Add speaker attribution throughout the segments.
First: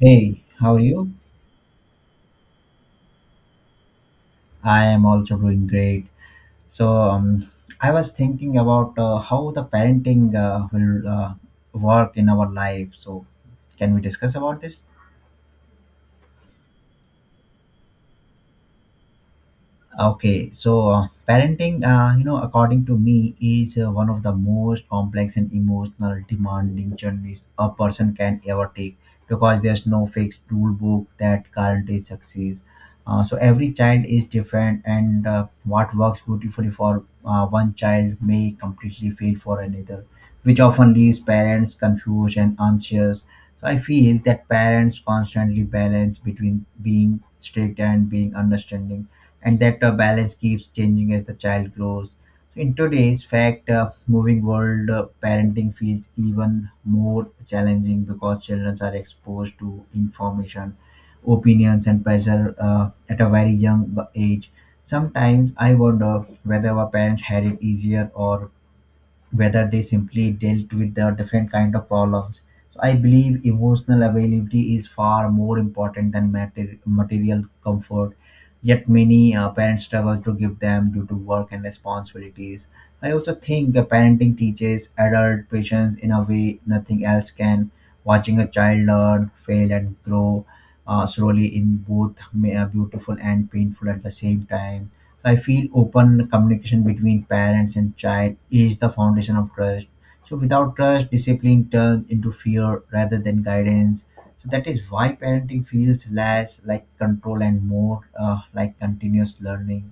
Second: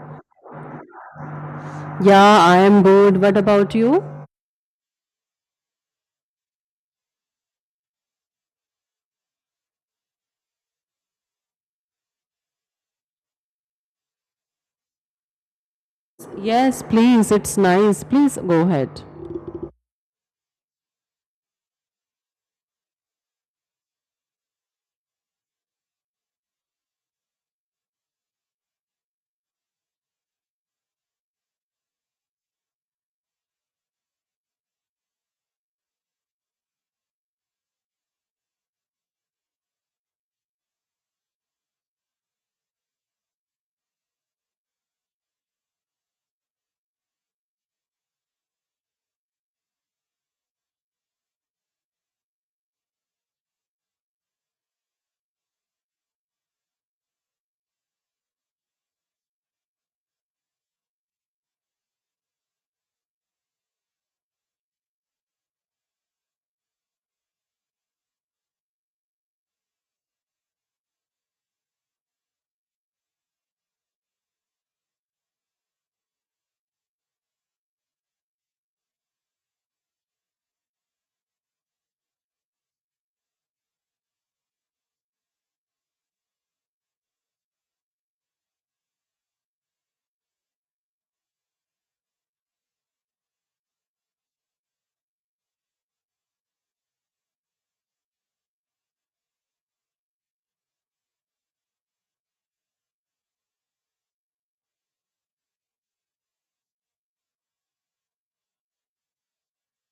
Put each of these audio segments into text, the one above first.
Speaker 1: Hey, how are you?
Speaker 2: Yeah, I am good. What about you?
Speaker 1: I am also doing great. So, um, I was thinking about how the parenting will work in our life. So, can we discuss about this?
Speaker 2: Yes, please. It's nice. Please go ahead.
Speaker 1: Okay, so parenting, according to me, is one of the most complex and emotional demanding journeys a person can ever take because there's no fixed rule book that guarantees success. So every child is different, and what works beautifully for one child may completely fail for another, which often leaves parents confused and anxious. So I feel that parents constantly balance between being strict and being understanding and that balance keeps changing as the child grows. So in today's fact moving world, parenting feels even more challenging because children are exposed to information, opinions, and pressure at a very young age. Sometimes I wonder whether our parents had it easier or whether they simply dealt with the different kind of problems. So I believe emotional availability is far more important than material comfort, yet many parents struggle to give them due to work and responsibilities. I also think the parenting teaches adult patience in a way nothing else can. Watching a child learn, fail, and grow slowly in both beautiful and painful at the same time. I feel open communication between parents and child is the foundation of trust. So without trust, discipline turns into fear rather than guidance. So that is why parenting feels less like control and more like continuous learning.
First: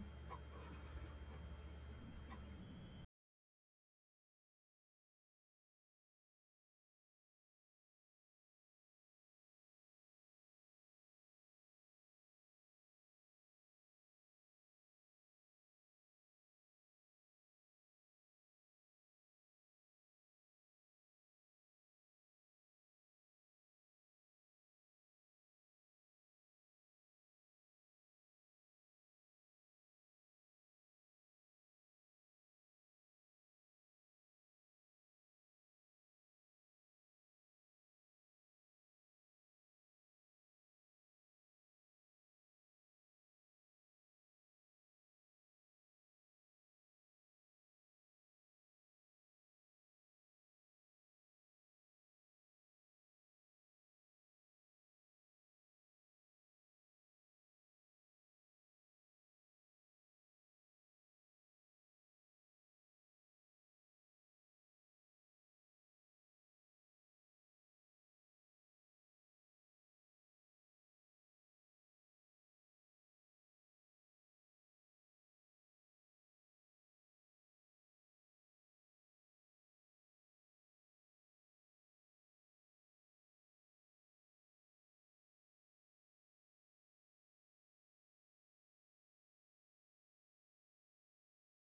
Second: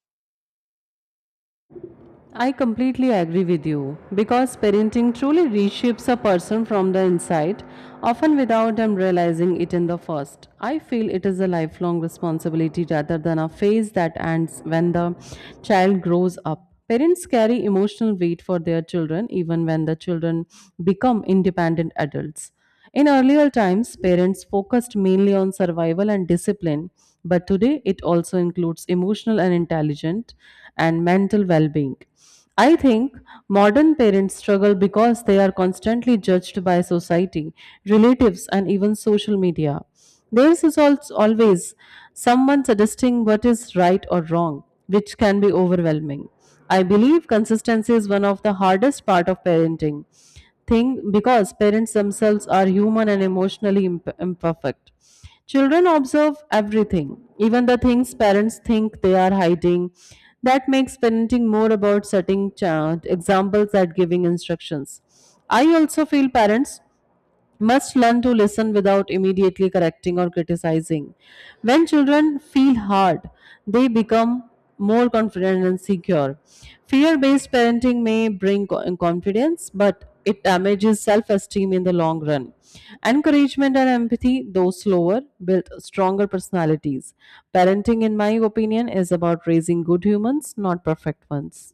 Speaker 2: I completely agree with you because parenting truly reshapes a person from the inside, often without them realizing it in the first. I feel it is a lifelong responsibility rather than a phase that ends when the child grows up. Parents carry emotional weight for their children even when the children become independent adults. In earlier times, parents focused mainly on survival and discipline, but today it also includes emotional and intelligent and mental well being. I think modern parents struggle because they are constantly judged by society, relatives, and even social media. There is also always someone suggesting what is right or wrong, which can be overwhelming. I believe consistency is one of the hardest part of parenting thing because parents themselves are human and emotionally imperfect. Children observe everything, even the things parents think they are hiding. That makes parenting more about setting examples than giving instructions. I also feel parents must learn to listen without immediately correcting or criticizing. When children feel hard, they become more confident and secure. Fear based parenting may bring confidence, but it damages self esteem in the long run. Encouragement and empathy, though slower, build stronger personalities. Parenting, in my opinion, is about raising good humans, not perfect ones.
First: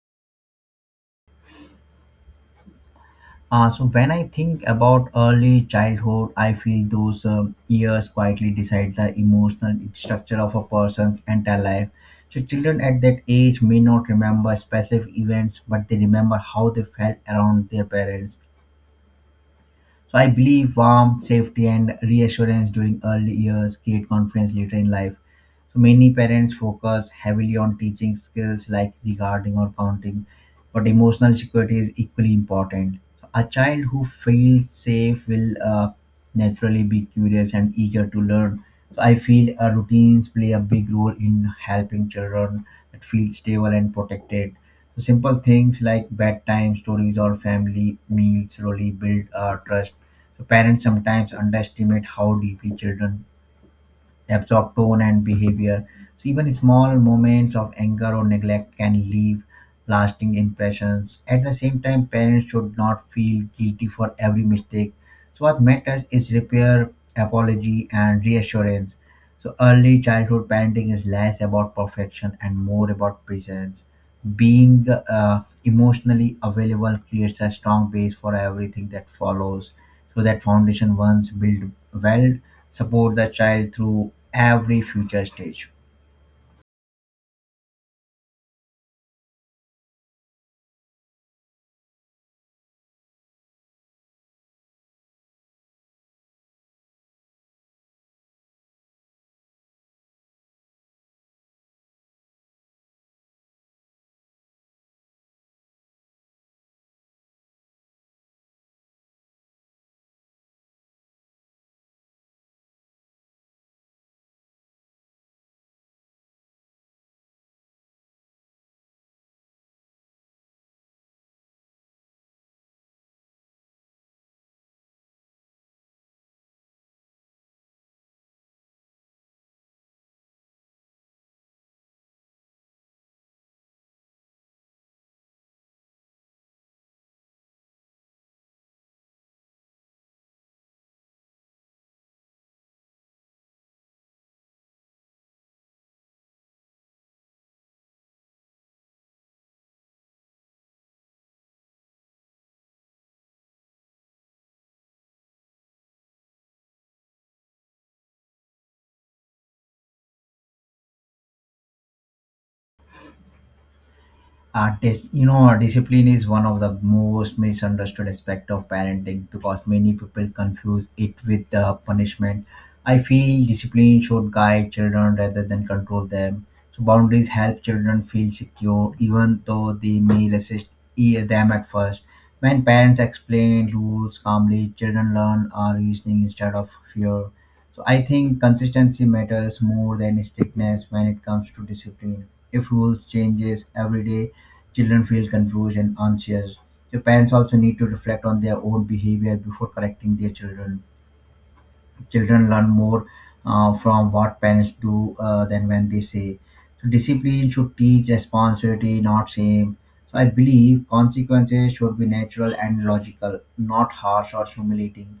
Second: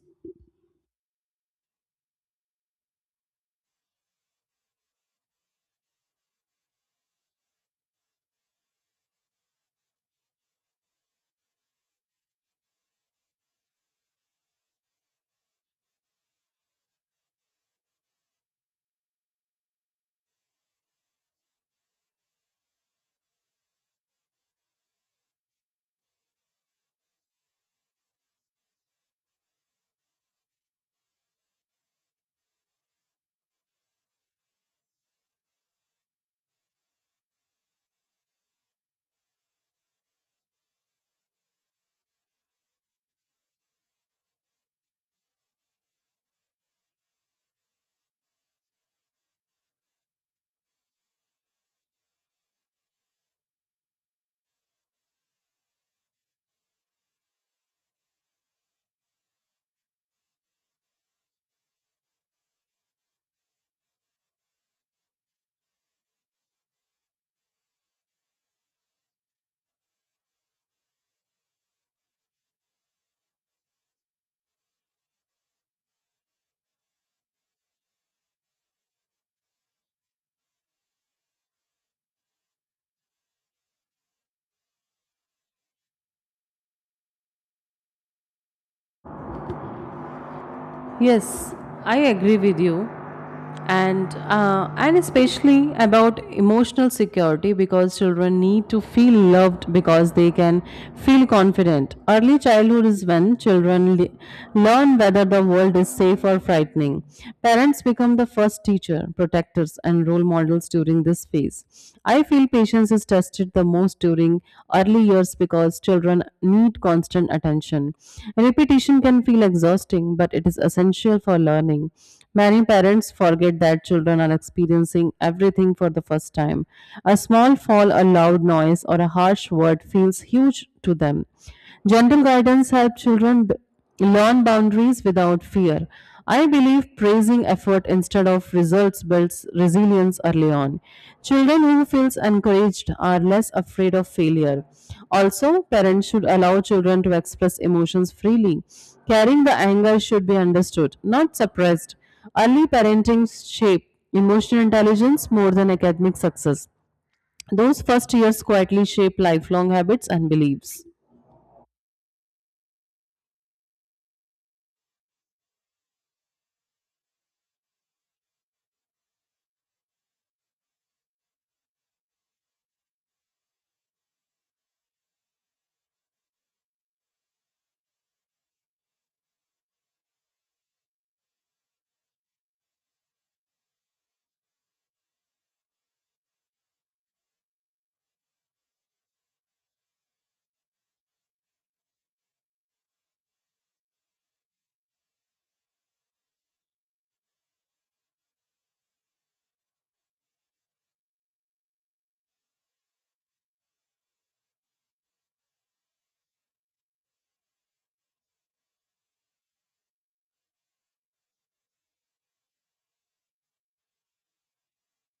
Speaker 1: So when I think about early childhood, I feel those years quietly decide the emotional structure of a person's entire life. So children at that age may not remember specific events, but they remember how they felt around their parents. So I believe warmth, safety, and reassurance during early years create confidence later in life. So many parents focus heavily on teaching skills like regarding or counting, but emotional security is equally important. So a child who feels safe will naturally be curious and eager to learn. So I feel routines play a big role in helping children that feel stable and protected. So simple things like bedtime stories or family meals slowly build trust. So parents sometimes underestimate how deeply children absorb tone and behavior. So even small moments of anger or neglect can leave lasting impressions. At the same time, parents should not feel guilty for every mistake. So what matters is repair, apology, and reassurance. So early childhood parenting is less about perfection and more about presence. Being emotionally available creates a strong base for everything that follows. So that foundation, once built well, support the child through every future stage.
Speaker 2: Yes, I agree with you, and especially about emotional security because children need to feel loved because they can feel confident. Early childhood is when children learn whether the world is safe or frightening. Parents become the first teacher protectors and role models during this phase. I feel patience is tested the most during early years because children need constant attention. Repetition can feel exhausting, but it is essential for learning. Many parents forget that children are experiencing everything for the first time. A small fall, a loud noise, or a harsh word feels huge to them. Gentle guidance helps learn boundaries without fear. I believe praising effort instead of results builds resilience early on. Children who feel encouraged are less afraid of failure. Also, parents should allow children to express emotions freely. Carrying the anger should be understood, not suppressed. Early parenting shape emotional intelligence more than academic success. Those first years quietly shape lifelong habits and beliefs.
Speaker 1: Discipline is one of the most misunderstood aspect of parenting because many people confuse it with punishment. I feel discipline should guide children rather than control them. So boundaries help children feel secure even though they may resist them at first. When parents explain rules calmly, children learn reasoning instead of fear. So I think consistency matters more than strictness when it comes to discipline. If rules changes every day, children feel confused and anxious. So parents also need to reflect on their own behavior before correcting their children. Children learn more from what parents do than when they say. So discipline should teach responsibility, not shame. So I believe consequences should be natural and logical, not harsh or humiliating.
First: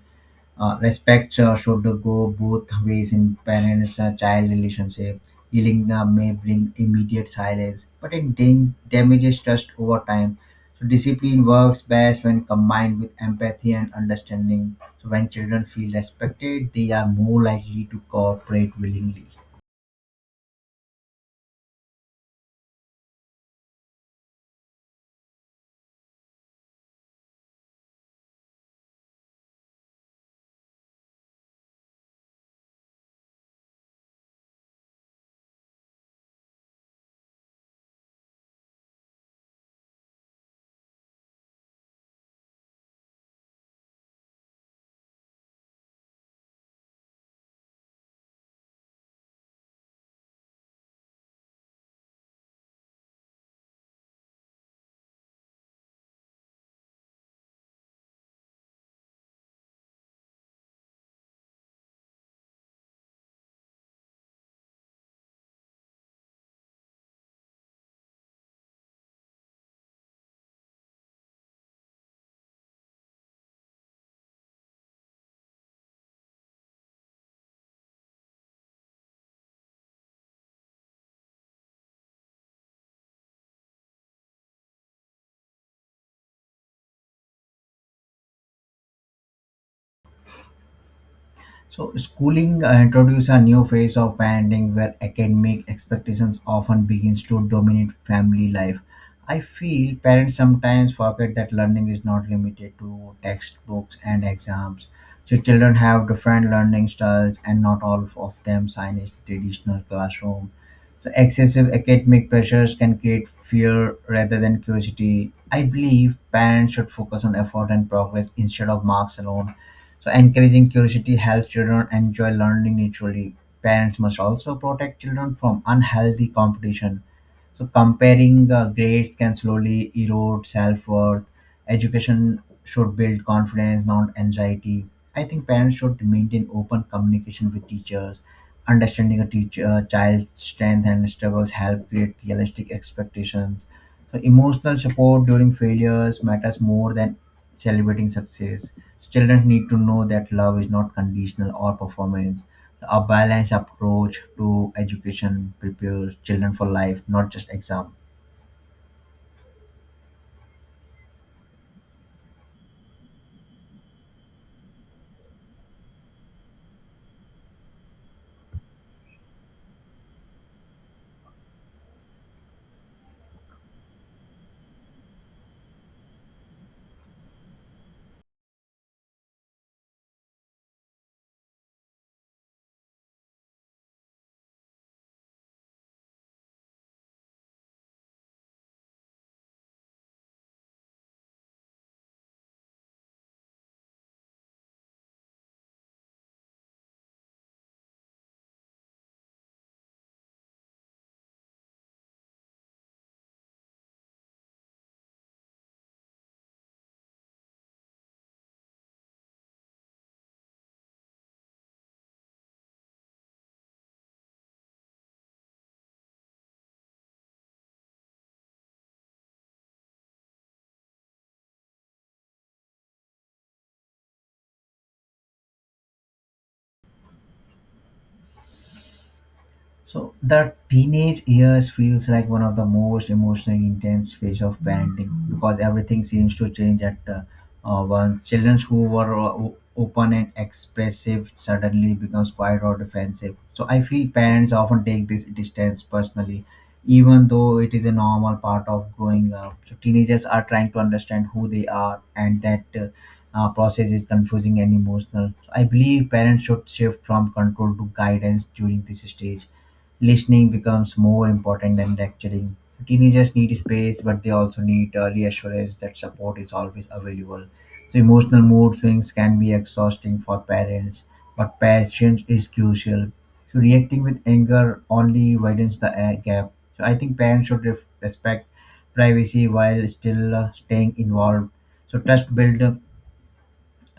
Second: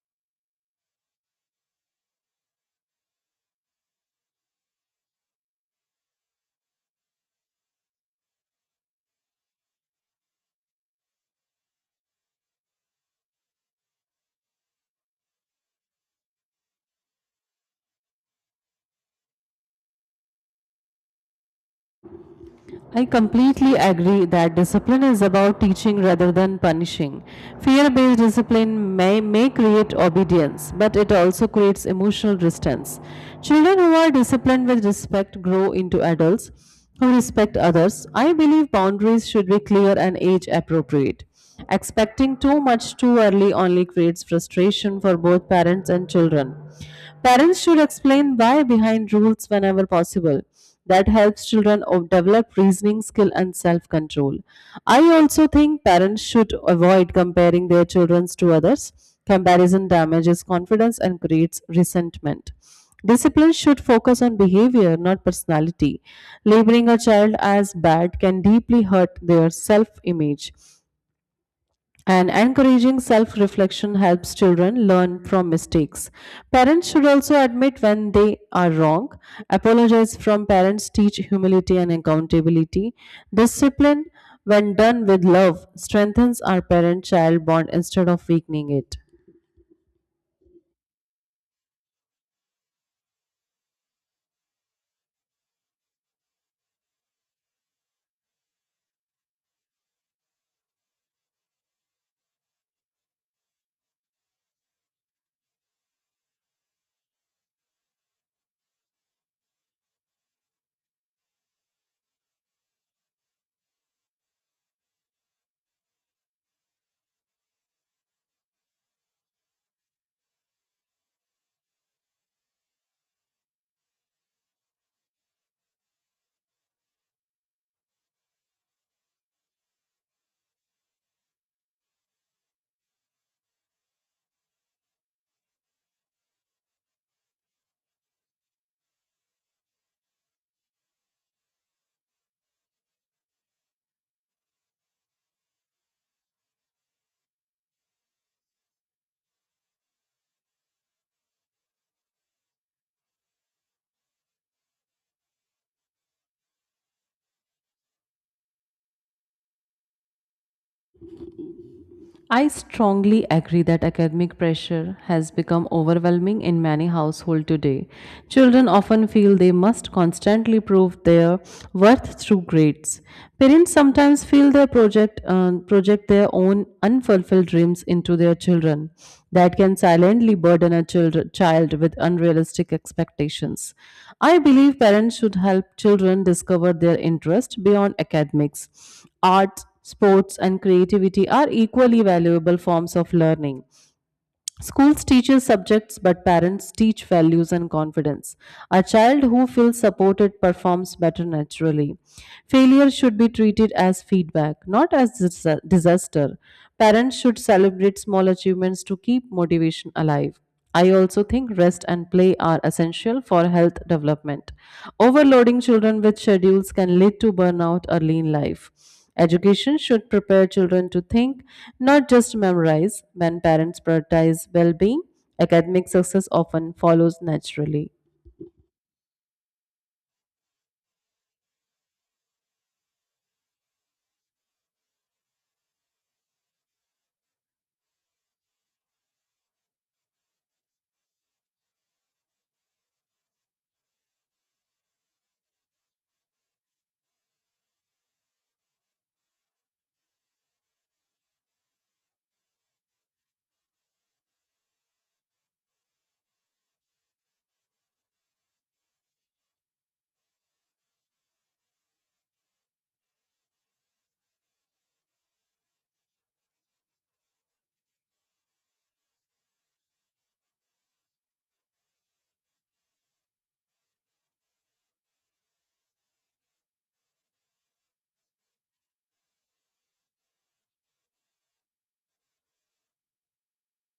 Speaker 1: Respect should go both ways in parents child relationship. Healing may bring immediate silence, but it damages trust over time. So discipline works best when combined with empathy and understanding. So when children feel respected, they are more likely to cooperate willingly.
Speaker 2: I completely agree that discipline is about teaching rather than punishing. Fear based discipline may create obedience, but it also creates emotional distance. Children who are disciplined with respect grow into adults who respect others. I believe boundaries should be clear and age appropriate. Expecting too much too early only creates frustration for both parents and children. Parents should explain why behind rules whenever possible. That helps develop reasoning skill and self control. I also think parents should avoid comparing their children to others. Comparison damages confidence and creates resentment. Discipline should focus on behavior, not personality. Labeling a child as bad can deeply hurt their self image. And encouraging self reflection helps children learn from mistakes. Parents should also admit when they are wrong. Apologize from parents teach humility and accountability. Discipline, when done with love, strengthens our parent child bond instead of weakening it.
Speaker 1: So, schooling introduced a new phase of parenting where academic expectations often begins to dominate family life. I feel parents sometimes forget that learning is not limited to textbooks and exams. So, children have different learning styles, and not all of them sign a traditional classroom. So excessive academic pressures can create fear rather than curiosity. I believe parents should focus on effort and progress instead of marks alone. So encouraging curiosity helps children enjoy learning naturally. Parents must also protect children from unhealthy competition. So comparing grades can slowly erode self-worth. Education should build confidence, not anxiety. I think parents should maintain open communication with teachers. Understanding a teacher, child's strength and struggles help create realistic expectations. So emotional support during failures matters more than celebrating success. So, children need to know that love is not conditional or performance. A balanced approach to education prepares children for life, not just exam.
Speaker 2: I strongly agree that academic pressure has become overwhelming in many households today. Children often feel they must constantly prove their worth through grades. Parents sometimes feel they project their own unfulfilled dreams into their children. That can silently burden a child with unrealistic expectations. I believe parents should help children discover their interest beyond academics. Art, sports and creativity are equally valuable forms of learning. Schools teaches subjects, but parents teach values and confidence. A child who feels supported performs better naturally. Failure should be treated as feedback, not as disaster. Parents should celebrate small achievements to keep motivation alive. I also think rest and play are essential for health development. Overloading children with schedules can lead to burnout early in life. Education should prepare children to think, not just memorize. When parents prioritize well being, academic success often follows naturally.
Speaker 1: So the teenage years feels like one of the most emotionally intense phase of parenting because everything seems to change at once. Children who were open and expressive suddenly becomes quiet or defensive. So I feel parents often take this distance personally, even though it is a normal part of growing up. So teenagers are trying to understand who they are, and that process is confusing and emotional. So I believe parents should shift from control to guidance during this stage. Listening becomes more important than lecturing. Teenagers need space, but they also need reassurance that support is always available. So emotional mood swings can be exhausting for parents, but patience is crucial. So reacting with anger only widens the gap. So I think parents should respect privacy while still staying involved. So trust build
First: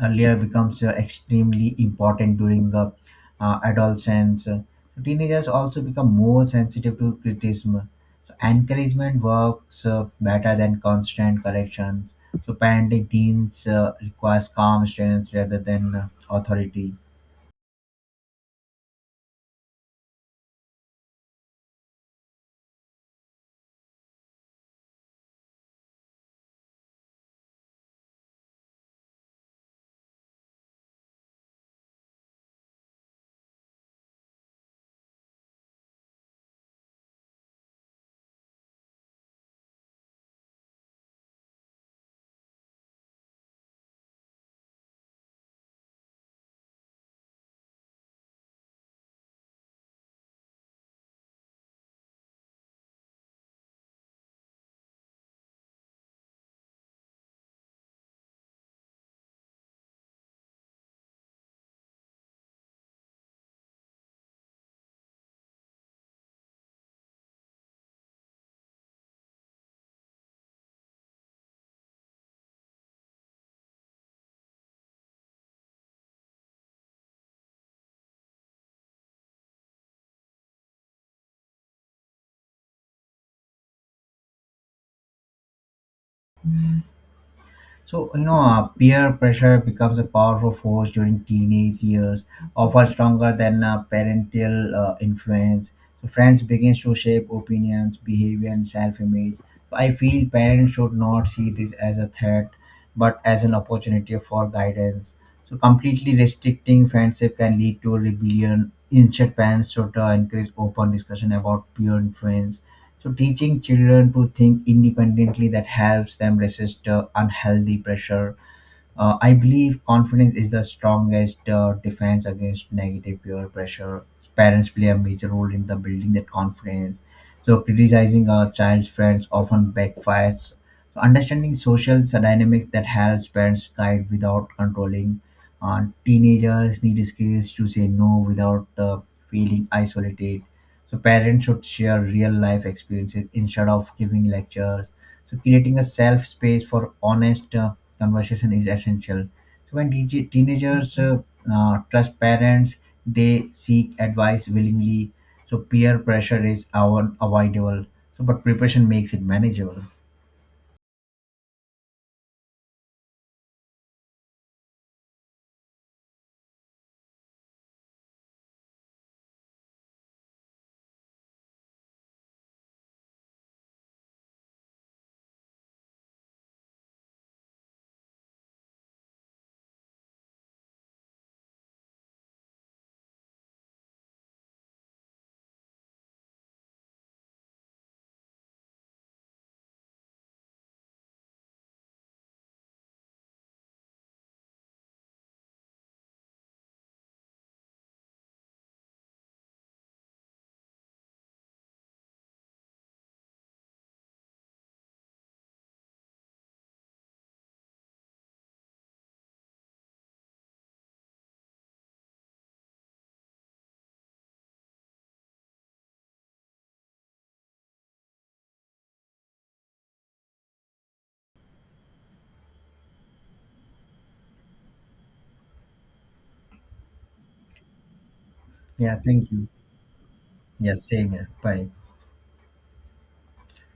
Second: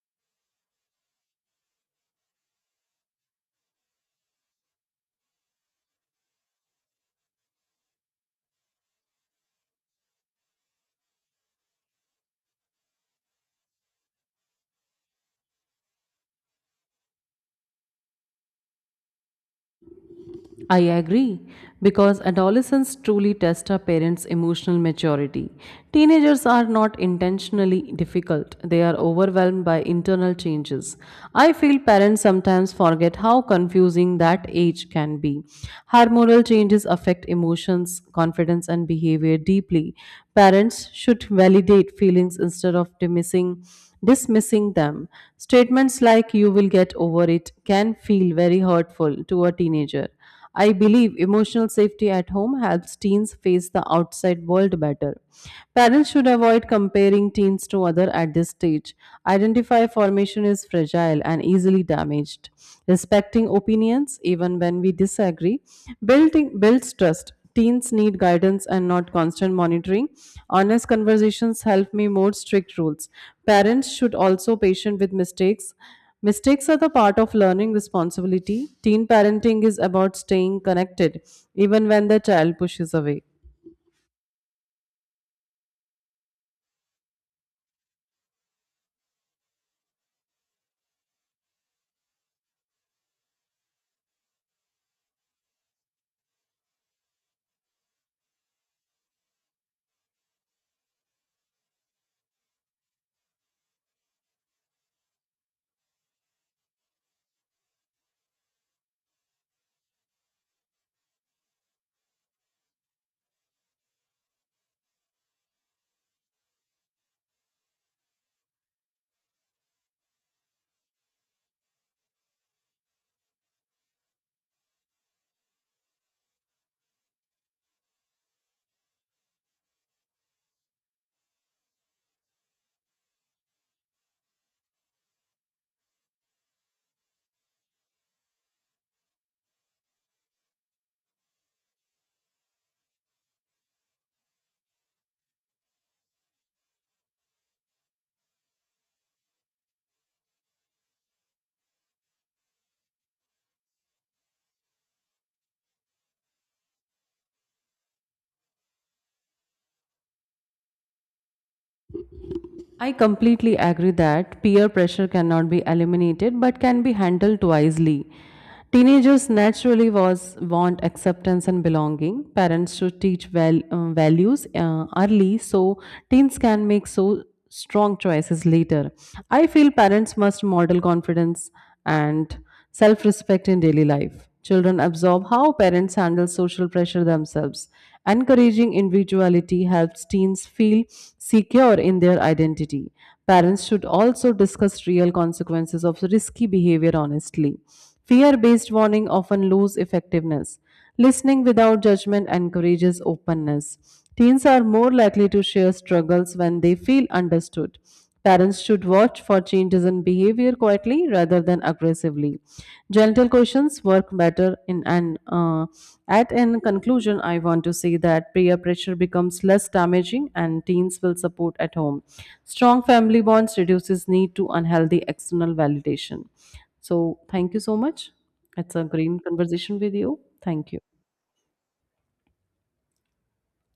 Speaker 1: layer becomes extremely important during adolescence. So teenagers also become more sensitive to criticism. So encouragement works better than constant corrections. So parenting teens requires calm students rather than authority.
Speaker 2: I agree because adolescents truly test our parents' emotional maturity. Teenagers are not intentionally difficult, they are overwhelmed by internal changes. I feel parents sometimes forget how confusing that age can be. Hormonal changes affect emotions, confidence, and behavior deeply. Parents should validate feelings instead of dismissing them. Statements like you will get over it can feel very hurtful to a teenager. I believe emotional safety at home helps teens face the outside world better. Parents should avoid comparing teens to other at this stage. Identify formation is fragile and easily damaged. Respecting opinions, even when we disagree, building builds trust. Teens need guidance and not constant monitoring. Honest conversations help me more strict rules. Parents should also patient with mistakes. Mistakes are the part of learning responsibility. Teen parenting is about staying connected even when the child pushes away.
Speaker 1: So peer pressure becomes a powerful force during teenage years, often stronger than parental influence. So, friends begins to shape opinions, behavior, and self-image. So, I feel parents should not see this as a threat, but as an opportunity for guidance. So, completely restricting friendship can lead to rebellion. Instead, parents should encourage open discussion about peer influence. So teaching children to think independently that helps them resist unhealthy pressure. I believe confidence is the strongest defense against negative peer pressure. Parents play a major role in the building that confidence. So criticizing a child's friends often backfires. So understanding social dynamics that helps parents guide without controlling. Teenagers need skills to say no without feeling isolated. So parents should share real life experiences instead of giving lectures. So creating a safe space for honest conversation is essential. So when teenagers trust parents, they seek advice willingly. So peer pressure is our unavoidable, so but preparation makes it manageable.
Speaker 2: I completely agree that peer pressure cannot be eliminated but can be handled wisely. Teenagers naturally was want acceptance and belonging. Parents should teach values early so teens can make so strong choices later. I feel parents must model confidence and self-respect in daily life. Children absorb how parents handle social pressure themselves. Encouraging individuality helps teens feel secure in their identity. Parents should also discuss real consequences of risky behavior honestly. Fear based warning often lose effectiveness. Listening without judgment encourages openness. Teens are more likely to share struggles when they feel understood. Parents should watch for changes in behavior quietly rather than aggressively. Gentle questions work better in an at in conclusion I want to say that peer pressure becomes less damaging and teens will support at home. Strong family bonds reduces need to unhealthy external validation. So, thank you so much. It's a
Speaker 1: Yeah,
Speaker 2: great
Speaker 1: thank you.
Speaker 2: conversation with you. Thank
Speaker 1: Yeah,
Speaker 2: you.
Speaker 1: same here. Bye.